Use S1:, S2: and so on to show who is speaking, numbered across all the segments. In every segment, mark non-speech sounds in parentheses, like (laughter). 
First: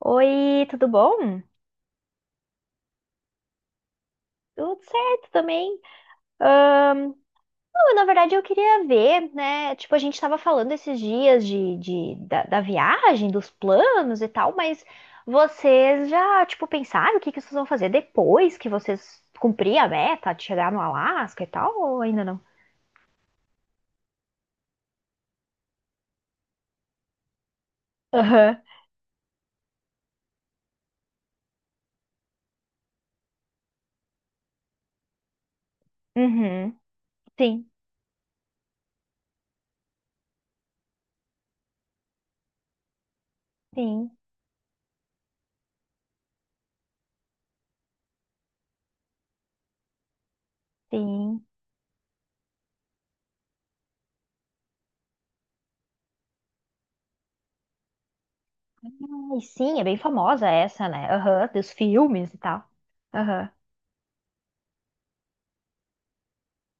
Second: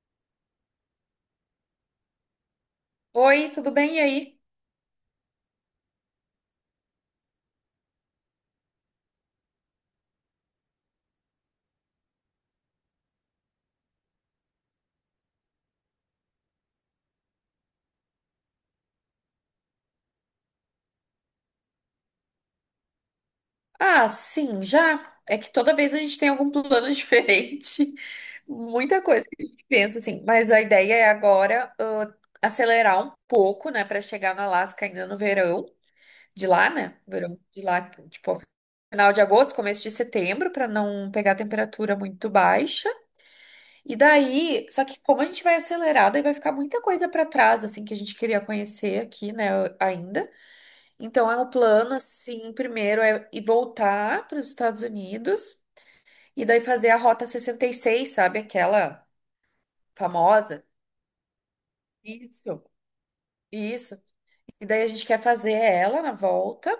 S1: Oi, tudo bom?
S2: Oi, tudo bem? E aí?
S1: Tudo certo também. Não, na verdade eu queria ver, né? Tipo, a gente tava falando esses dias da viagem, dos planos e tal, mas vocês já, tipo, pensaram o que que vocês vão fazer depois que vocês cumprir a meta de chegar no Alasca e tal, ou ainda não?
S2: Ah, sim, já. É que toda vez a gente tem algum plano (laughs) diferente.
S1: Aham.
S2: Muita coisa que a gente pensa, assim. Mas a ideia é agora acelerar um pouco, né, para chegar no Alasca ainda no verão de lá,
S1: Uhum,
S2: né? Verão de
S1: sim,
S2: lá, tipo, final de agosto, começo de setembro, para não pegar temperatura muito baixa. E
S1: sim,
S2: daí, só que como a gente vai acelerar, daí vai ficar muita coisa para trás, assim, que a gente queria conhecer aqui, né, ainda. Então, é
S1: sim.
S2: um plano, assim, primeiro é ir voltar para os Estados Unidos e daí fazer a Rota 66, sabe? Aquela
S1: Ai, sim, é bem famosa
S2: famosa.
S1: essa, né? Aham, dos filmes e
S2: Isso.
S1: tal. Aham.
S2: Isso. E daí a gente quer fazer ela na volta.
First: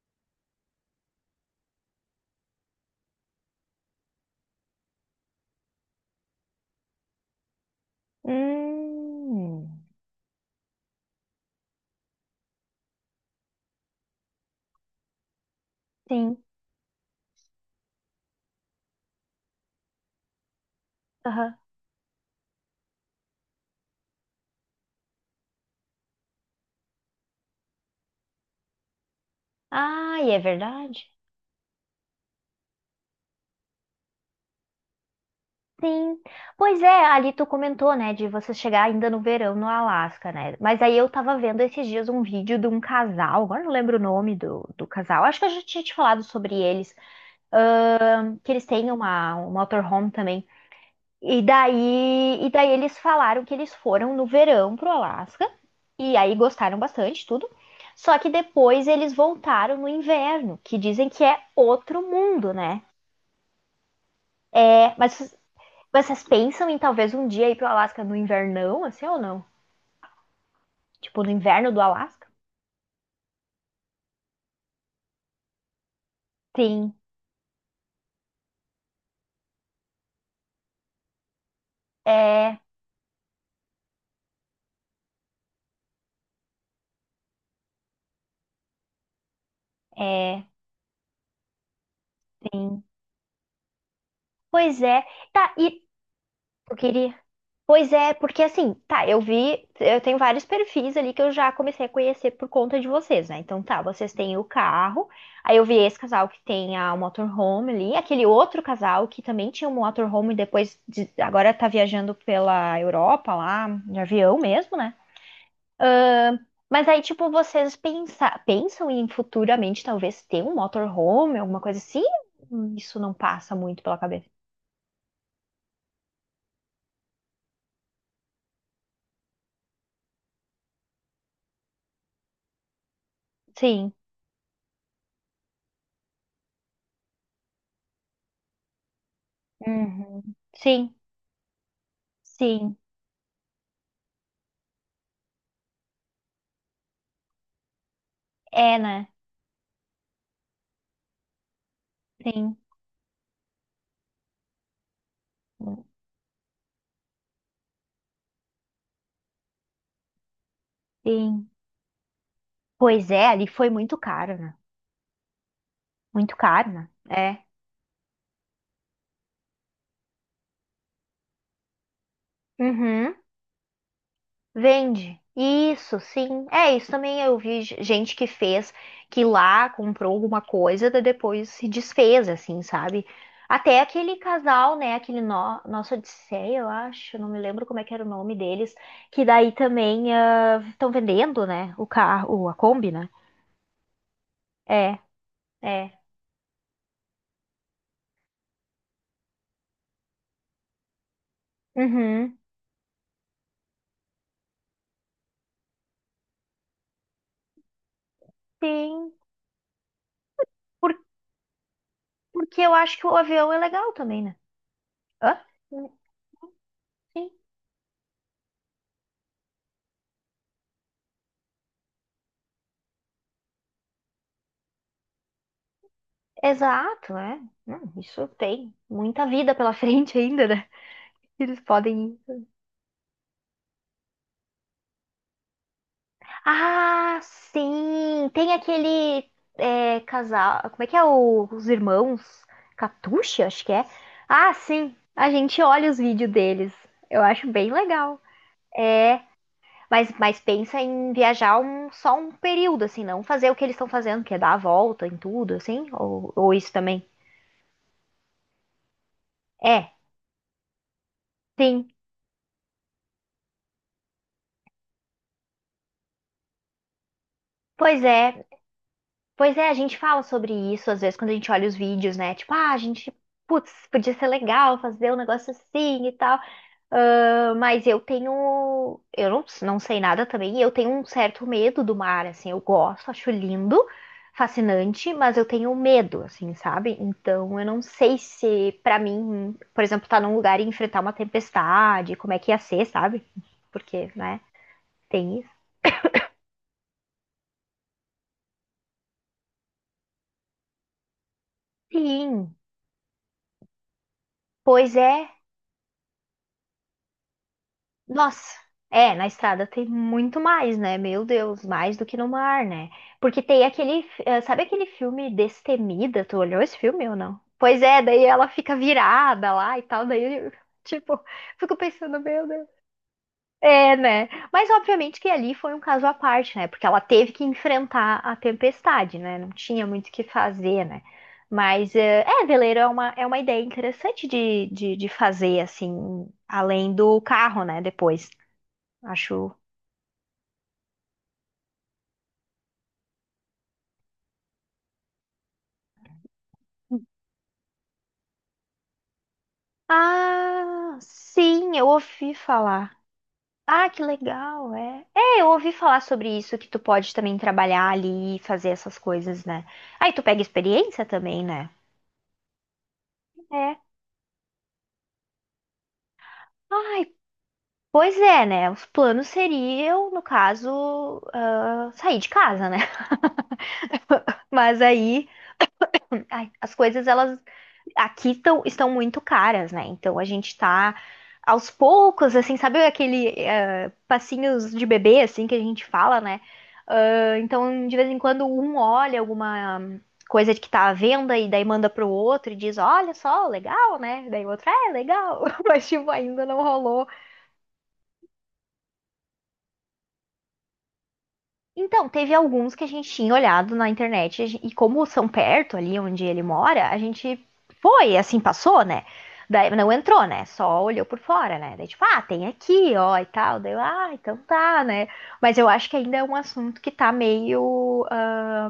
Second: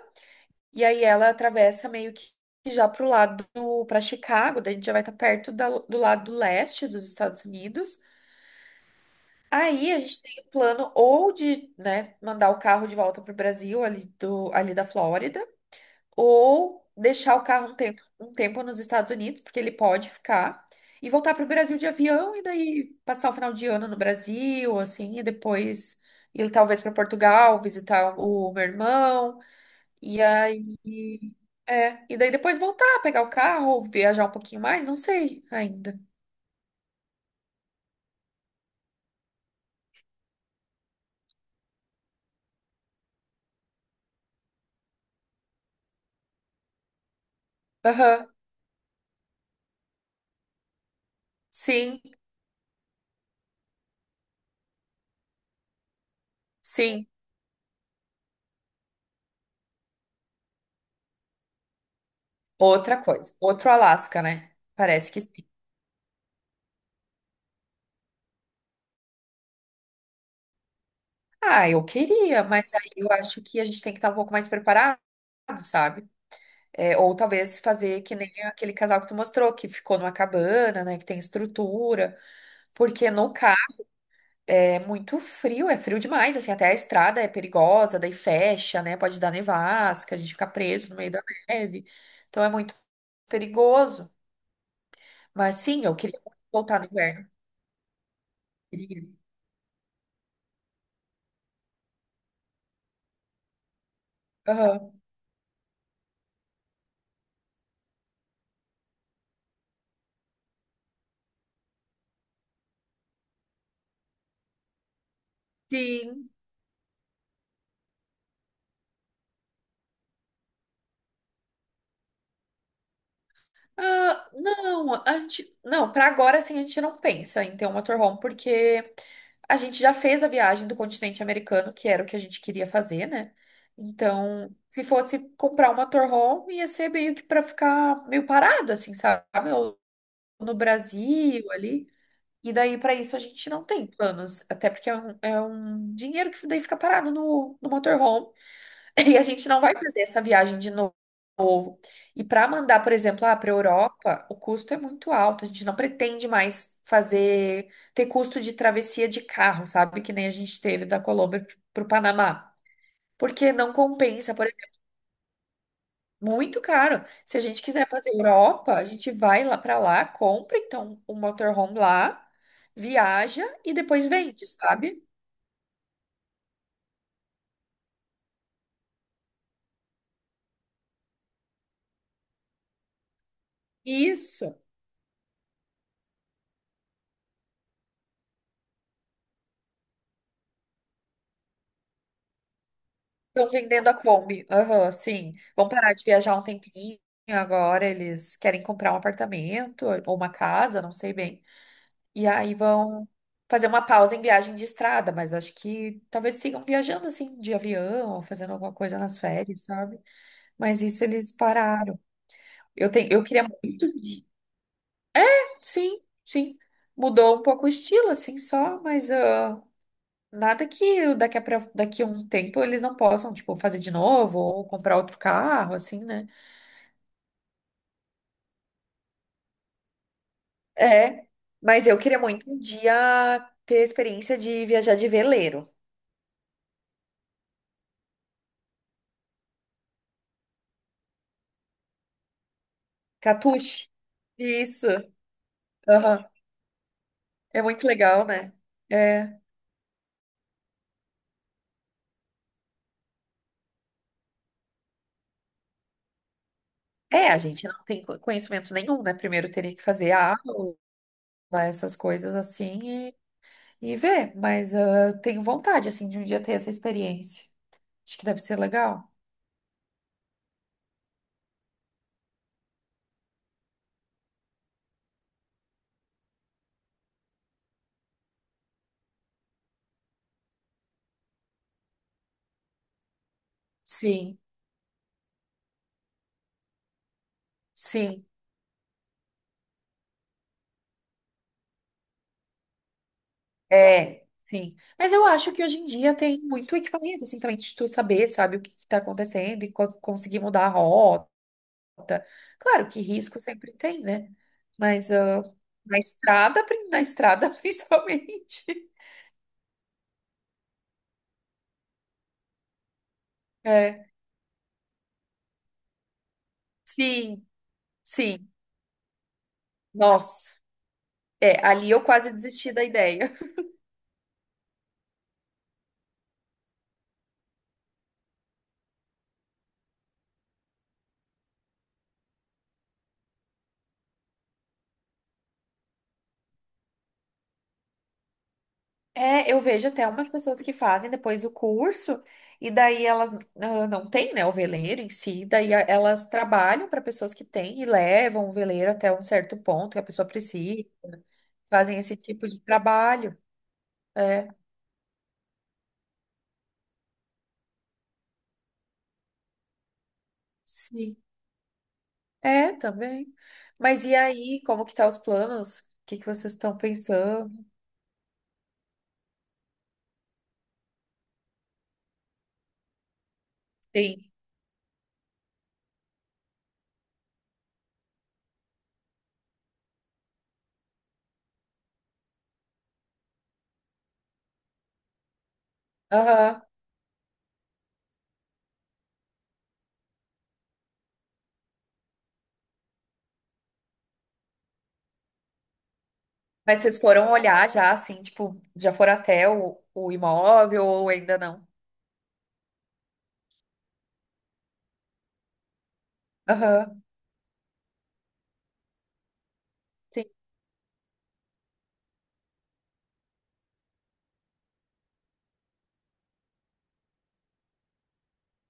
S2: E aí ela atravessa meio que já pro lado para Chicago. Daí a gente já vai estar perto do lado leste dos Estados Unidos.
S1: Hum,
S2: Aí a gente tem o plano ou de, né, mandar o carro de volta pro Brasil, ali, ali da Flórida.
S1: sim.
S2: Ou deixar o carro um tempo, nos Estados Unidos, porque ele pode ficar, e voltar para o Brasil de avião e daí passar o final de ano no Brasil, assim, e depois ir talvez para Portugal, visitar o meu irmão,
S1: Ah,
S2: e
S1: é
S2: aí.
S1: verdade?
S2: É, e daí depois voltar, pegar o carro, ou viajar um pouquinho mais, não sei ainda.
S1: Sim. Pois é, ali tu comentou, né, de você chegar ainda no verão no Alasca, né? Mas aí eu tava vendo esses dias um vídeo de um casal, agora não lembro o nome do, do casal, acho que eu já tinha te falado sobre eles,
S2: Aham.
S1: que eles têm uma, um motorhome também. E
S2: Sim,
S1: daí, e daí eles falaram que eles foram no verão pro Alasca, e aí gostaram
S2: sim.
S1: bastante, tudo. Só que depois eles voltaram no inverno, que dizem que é outro mundo, né?
S2: Outra coisa, outro Alasca, né?
S1: É,
S2: Parece que
S1: mas
S2: sim.
S1: vocês pensam em talvez um dia ir pro Alasca no invernão, assim ou não? Tipo, no
S2: Ah,
S1: inverno do
S2: eu
S1: Alasca?
S2: queria, mas aí eu acho que a gente tem que estar um pouco mais preparado, sabe?
S1: Sim,
S2: É, ou talvez fazer que nem aquele casal que tu mostrou, que ficou numa cabana, né? Que tem estrutura.
S1: é,
S2: Porque no carro é muito frio, é frio demais, assim, até a estrada é perigosa, daí fecha, né? Pode dar nevasca, a gente fica
S1: é,
S2: preso no meio da neve. Então é muito
S1: sim.
S2: perigoso.
S1: Pois é. Tá,
S2: Mas
S1: e
S2: sim, eu queria
S1: eu
S2: voltar no
S1: queria.
S2: inverno.
S1: Pois é, porque assim,
S2: Queria.
S1: tá, eu vi, eu tenho vários perfis ali que eu já comecei a conhecer por conta de vocês, né? Então tá, vocês têm o
S2: Aham.
S1: carro, aí eu vi esse casal que tem a motorhome ali, aquele outro casal que também tinha um motorhome e agora tá viajando pela Europa lá, de avião mesmo, né?
S2: Sim.
S1: Mas aí, tipo, pensam em futuramente talvez ter um motorhome, alguma coisa assim? Isso não passa muito pela cabeça.
S2: Ah, não, a gente, não, para agora assim a gente não pensa em ter um motorhome porque a gente já fez a viagem do continente americano, que era o que a gente queria fazer, né?
S1: Sim.
S2: Então, se fosse comprar um motorhome, ia ser meio que para ficar meio parado assim, sabe? Ou
S1: Uhum.
S2: no
S1: Sim,
S2: Brasil ali. E daí
S1: sim.
S2: para isso a gente não tem planos, até porque é um dinheiro que daí fica parado no, no motorhome.
S1: É,
S2: (laughs)
S1: né?
S2: E a gente não vai fazer essa viagem de novo. E para
S1: Sim,
S2: mandar, por exemplo, para a Europa, o custo é muito alto. A gente não pretende mais fazer, ter custo de travessia de carro, sabe? Que nem a gente teve da Colômbia
S1: sim.
S2: para o Panamá.
S1: Pois é, ali
S2: Porque
S1: foi
S2: não
S1: muito
S2: compensa,
S1: caro,
S2: por
S1: né?
S2: exemplo,
S1: Muito
S2: muito
S1: caro, né?
S2: caro. Se a
S1: É.
S2: gente quiser fazer Europa, a gente vai lá para lá, compra então um motorhome lá,
S1: Uhum.
S2: viaja e depois vende, sabe?
S1: Vende. Isso, sim. É, isso também eu vi gente que fez, que lá comprou alguma coisa, daí depois se desfez, assim, sabe? Até aquele
S2: Isso.
S1: casal, né? Aquele no Nossa Odisseia, eu acho, não me lembro como é que era o nome deles, que daí também estão vendendo, né? O carro, a Kombi, né?
S2: Estão vendendo a Kombi. Aham,
S1: É,
S2: sim. Vão
S1: é.
S2: parar de viajar um tempinho. Agora eles querem comprar um apartamento ou uma casa, não sei bem. E
S1: Uhum.
S2: aí vão fazer uma pausa em viagem de estrada, mas acho que talvez sigam viajando assim, de avião, ou fazendo alguma coisa
S1: Sim.
S2: nas férias, sabe? Mas
S1: Por...
S2: isso eles pararam.
S1: Porque eu
S2: Eu
S1: acho que
S2: tenho,
S1: o
S2: eu queria
S1: avião é
S2: muito.
S1: legal também, né? Hã?
S2: Sim, sim.
S1: Sim,
S2: Mudou um pouco o estilo, assim, só, mas. Nada que daqui a, daqui a um tempo eles não possam, tipo, fazer de novo ou comprar outro carro, assim, né?
S1: exato, é. Isso tem muita vida pela (laughs) frente ainda, né?
S2: É,
S1: Eles
S2: mas eu
S1: podem
S2: queria
S1: ir.
S2: muito um dia ter a experiência de viajar de veleiro.
S1: Ah, sim! Tem aquele é, casal. Como é que é os irmãos? Catuxa, acho que é.
S2: Catuche.
S1: Ah, sim!
S2: Isso.
S1: A gente olha os
S2: Aham.
S1: vídeos deles. Eu acho
S2: É
S1: bem
S2: muito
S1: legal.
S2: legal, né? É.
S1: Mas pensa em viajar um, só um período, assim, não fazer o que eles estão fazendo, que é dar a volta em tudo, assim? Ou isso também?
S2: É, a gente não tem conhecimento nenhum, né? Primeiro teria que
S1: É,
S2: fazer a aula,
S1: sim.
S2: essas coisas assim e ver. Mas tenho vontade, assim, de um dia ter essa experiência.
S1: Pois
S2: Acho que deve
S1: é.
S2: ser legal.
S1: Pois é, a gente fala sobre isso às vezes quando a gente olha os vídeos, né? Tipo, ah, a gente, putz, podia ser legal fazer um negócio assim e tal. Ah, mas eu tenho. Eu não, não sei nada também. E eu tenho um certo medo do mar, assim. Eu gosto, acho lindo,
S2: Sim,
S1: fascinante, mas eu tenho medo, assim, sabe? Então eu não sei
S2: sim.
S1: se, pra mim, por exemplo, estar num lugar e enfrentar uma tempestade, como é que ia ser, sabe? Porque,
S2: É,
S1: né?
S2: sim. Mas eu
S1: Tem isso.
S2: acho que hoje em dia tem muito equipamento, assim, também de tu saber, sabe, o que que tá acontecendo e conseguir mudar a rota.
S1: Sim,
S2: Claro que risco sempre tem, né?
S1: pois
S2: Mas
S1: é.
S2: na estrada, na estrada (laughs)
S1: Nossa,
S2: principalmente.
S1: é, na estrada tem muito mais, né? Meu Deus, mais do que no mar, né? Porque tem
S2: É,
S1: aquele, sabe aquele filme Destemida? Tu olhou esse filme ou não?
S2: sim,
S1: Pois é, daí ela
S2: sim.
S1: fica virada lá e tal, daí, (laughs) eu,
S2: Nossa,
S1: tipo,
S2: é,
S1: fico
S2: ali eu
S1: pensando,
S2: quase
S1: meu Deus.
S2: desisti da ideia.
S1: É, né? Mas obviamente que ali foi um caso à parte, né? Porque ela teve que enfrentar a tempestade, né? Não tinha muito o que fazer, né? Mas é, veleiro é uma ideia interessante de fazer, assim, além do carro, né? Depois.
S2: É,
S1: Acho.
S2: eu vejo até umas pessoas que fazem depois o curso e daí elas não têm, né, o veleiro em si, daí elas trabalham para pessoas que têm e levam o veleiro até um certo ponto que a pessoa precisa,
S1: Ah, sim, eu
S2: fazem esse
S1: ouvi
S2: tipo de
S1: falar.
S2: trabalho.
S1: Ah, que
S2: É,
S1: legal, é. É, eu ouvi falar sobre isso, que tu pode também trabalhar ali e fazer essas coisas, né? Aí tu pega experiência
S2: sim.
S1: também, né?
S2: É, também.
S1: É.
S2: Mas e aí, como que tá os planos? O que que vocês estão
S1: Ai,
S2: pensando?
S1: pois é, né? Os planos seriam, no caso, ah, sair de casa, né?
S2: Sim.
S1: (laughs) Mas aí, ai, as coisas elas aqui estão, estão muito caras, né? Então a gente tá aos poucos, assim, sabe aquele passinhos de bebê, assim, que a gente fala, né?
S2: Aham.
S1: Ah, então, de vez em quando, um olha alguma coisa de que tá à venda e daí manda pro outro e diz, olha só, legal, né? Daí o outro, "Ah, é, legal." (laughs) Mas, tipo, ainda não
S2: Mas vocês
S1: rolou.
S2: foram olhar já, assim, tipo, já foram até o imóvel ou ainda não?
S1: Então, teve alguns que a gente tinha olhado na internet, e como são perto ali onde ele mora, a
S2: Aham.
S1: gente foi, assim, passou, né? Daí não entrou,
S2: Sim,
S1: né? Só olhou por fora, né? Daí, tipo, ah, tem aqui, ó, e tal. Daí, eu, ah, então tá, né? Mas eu acho que ainda é um assunto que tá meio,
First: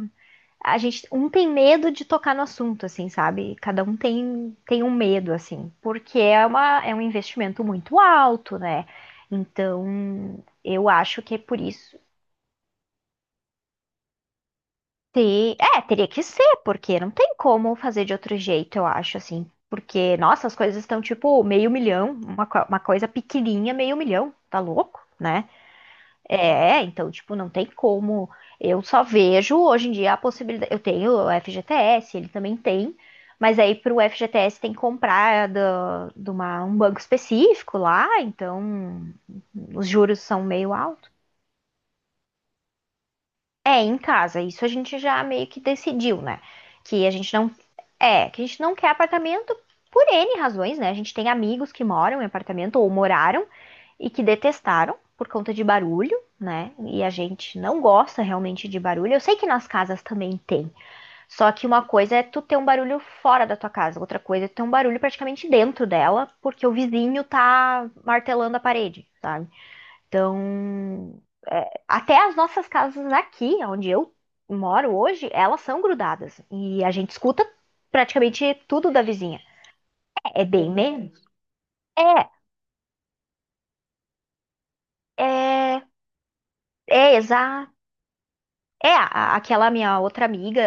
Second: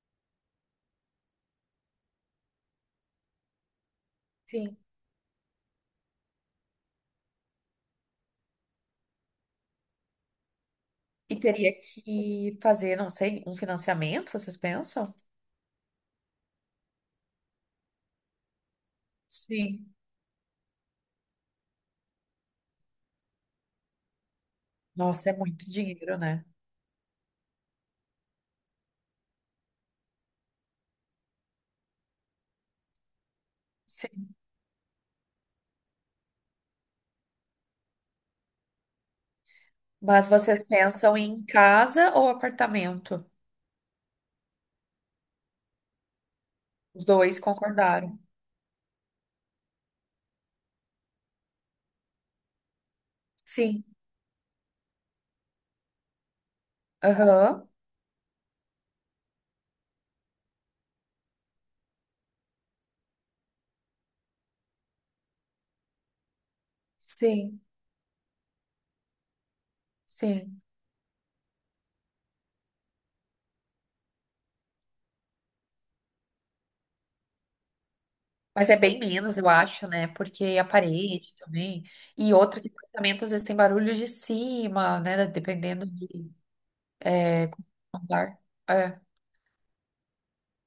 S1: a gente, um tem medo de tocar no assunto, assim, sabe? Cada um tem,
S2: sim.
S1: tem um medo, assim, porque é uma, é um investimento muito alto, né? Então, eu acho que
S2: E
S1: é por
S2: teria
S1: isso.
S2: que fazer, não sei, um financiamento, vocês pensam?
S1: Sim, é, teria que ser, porque não tem como fazer de outro jeito, eu acho, assim.
S2: Sim.
S1: Porque, nossa, as coisas estão tipo meio milhão, uma, uma coisa pequenininha, meio milhão, tá louco,
S2: Nossa, é
S1: né?
S2: muito dinheiro, né?
S1: É, então, tipo, não tem como. Eu só vejo hoje em dia a possibilidade. Eu tenho o FGTS, ele também tem, mas aí pro
S2: Sim.
S1: FGTS tem que comprar um banco específico lá, então os juros
S2: Mas
S1: são
S2: vocês
S1: meio altos.
S2: pensam em casa ou apartamento?
S1: É, em casa. Isso a gente já meio que decidiu, né?
S2: Os
S1: Que a gente
S2: dois
S1: não.
S2: concordaram.
S1: É, que a gente não quer apartamento por N razões, né? A gente tem amigos que moram em apartamento ou moraram
S2: Sim.
S1: e que detestaram por conta de barulho, né? E a gente
S2: Aham.
S1: não gosta realmente de barulho. Eu sei que nas casas também tem, só que uma coisa é tu ter um barulho fora da tua casa, outra coisa é tu ter um barulho praticamente dentro dela, porque o vizinho
S2: Sim.
S1: tá martelando a parede, tá?
S2: Sim.
S1: Então, é, até as nossas casas aqui, onde eu moro hoje, elas são grudadas. E a gente escuta praticamente
S2: Mas é
S1: tudo
S2: bem
S1: da
S2: menos,
S1: vizinha.
S2: eu acho, né?
S1: É
S2: Porque a
S1: bem menos.
S2: parede também.
S1: É,
S2: E outro que apartamento às vezes tem barulho de cima, né? Dependendo
S1: é,
S2: de
S1: é
S2: é, como
S1: exato.
S2: é o andar.
S1: É,
S2: É.
S1: aquela minha outra amiga,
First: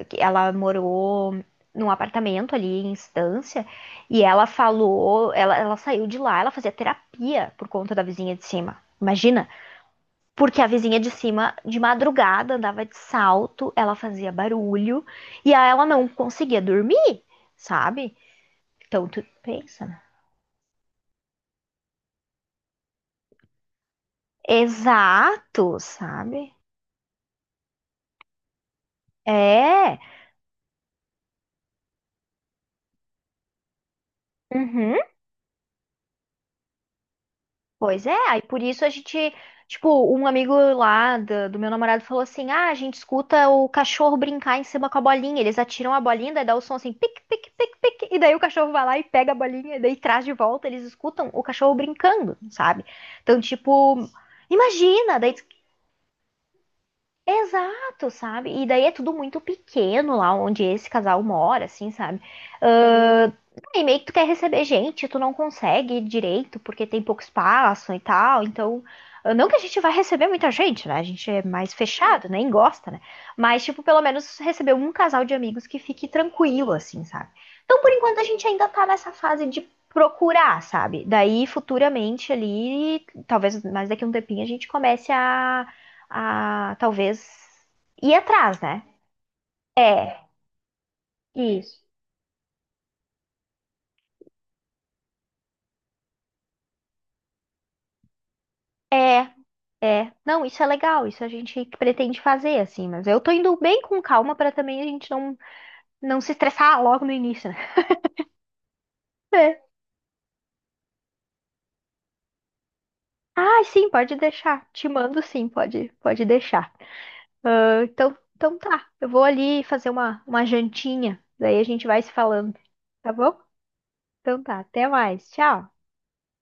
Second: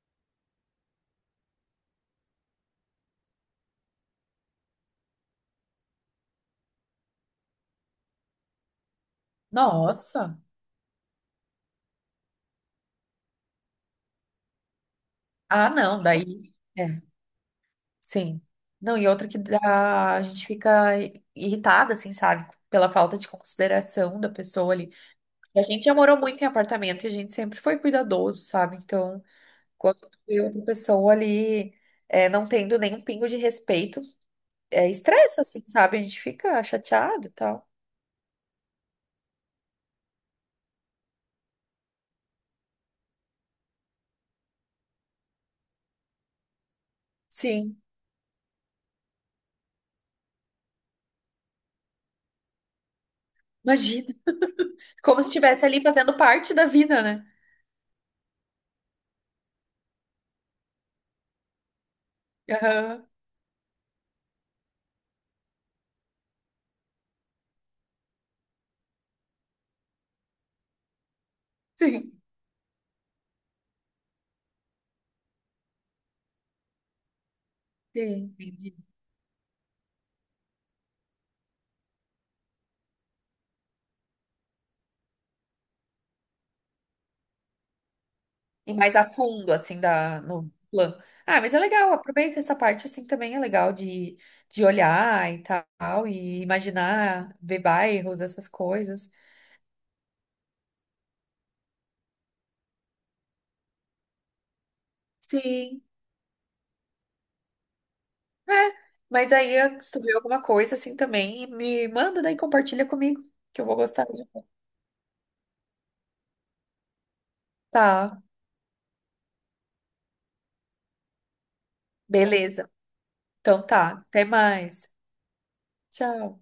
S1: ah, que ela morou num apartamento ali em Estância, e ela falou, ela saiu de lá, ela fazia terapia por conta da vizinha de cima. Imagina.
S2: Nossa!
S1: Porque a vizinha de cima, de madrugada, andava de salto, ela fazia barulho e aí
S2: Ah,
S1: ela
S2: não,
S1: não
S2: daí.
S1: conseguia
S2: É.
S1: dormir, sabe?
S2: Sim. Não, e
S1: Então tu
S2: outra que dá,
S1: pensa, né?
S2: a gente fica irritada, assim, sabe? Pela falta de consideração da pessoa ali. E a
S1: Exato,
S2: gente já morou muito em
S1: sabe?
S2: apartamento e a gente sempre foi cuidadoso, sabe? Então,
S1: É.
S2: quando tu vê outra pessoa ali é, não tendo nenhum pingo de respeito, é,
S1: Uhum.
S2: estressa, assim, sabe? A gente fica chateado e tal.
S1: Pois é, aí por isso a gente, tipo, um amigo lá do, do meu namorado falou assim: ah, a gente escuta o cachorro brincar em cima com a bolinha. Eles atiram a bolinha, daí dá o som assim, pique, pique, pique,
S2: Sim,
S1: pique. E daí o cachorro vai lá e pega a bolinha, e daí traz de volta. Eles escutam o cachorro brincando, sabe? Então, tipo,
S2: imagina.
S1: imagina,
S2: Como se
S1: daí
S2: estivesse ali fazendo parte da vida, né?
S1: exato, sabe? E daí é tudo muito pequeno lá onde esse casal mora, assim, sabe? Sim.
S2: Aham.
S1: Ahn, e meio que tu quer receber gente, tu não consegue direito porque tem pouco espaço e tal. Então, ah, não que a gente vai receber muita gente, né? A gente é mais
S2: Sim,
S1: fechado, nem gosta, né? Mas, tipo, pelo menos receber um casal de amigos que fique tranquilo, assim, sabe? Então, por enquanto, a
S2: sim.
S1: gente ainda tá nessa fase de procurar, sabe? Daí, futuramente ali, talvez mais daqui a um tempinho, a gente comece a talvez ir atrás,
S2: E
S1: né?
S2: mais a fundo, assim, da, no plano. Ah, mas é
S1: Isso.
S2: legal, aproveita essa parte, assim, também é legal de olhar e tal, e imaginar, ver bairros, essas coisas.
S1: É, não, isso é legal, isso a gente pretende fazer, assim, mas eu tô indo bem com calma pra também a gente não,
S2: Sim,
S1: não se estressar logo no início, né?
S2: é. Mas
S1: É.
S2: aí, se tu vê alguma coisa, assim, também, me manda daí, compartilha comigo, que
S1: Ah,
S2: eu vou
S1: sim,
S2: gostar
S1: pode
S2: de...
S1: deixar. Te mando sim, pode, pode deixar. Ah, então,
S2: Tá,
S1: então tá, eu vou ali fazer uma jantinha, daí a gente vai se falando,
S2: beleza.
S1: tá bom?
S2: Então tá, até
S1: Então tá, até
S2: mais.
S1: mais, tchau.
S2: Tchau.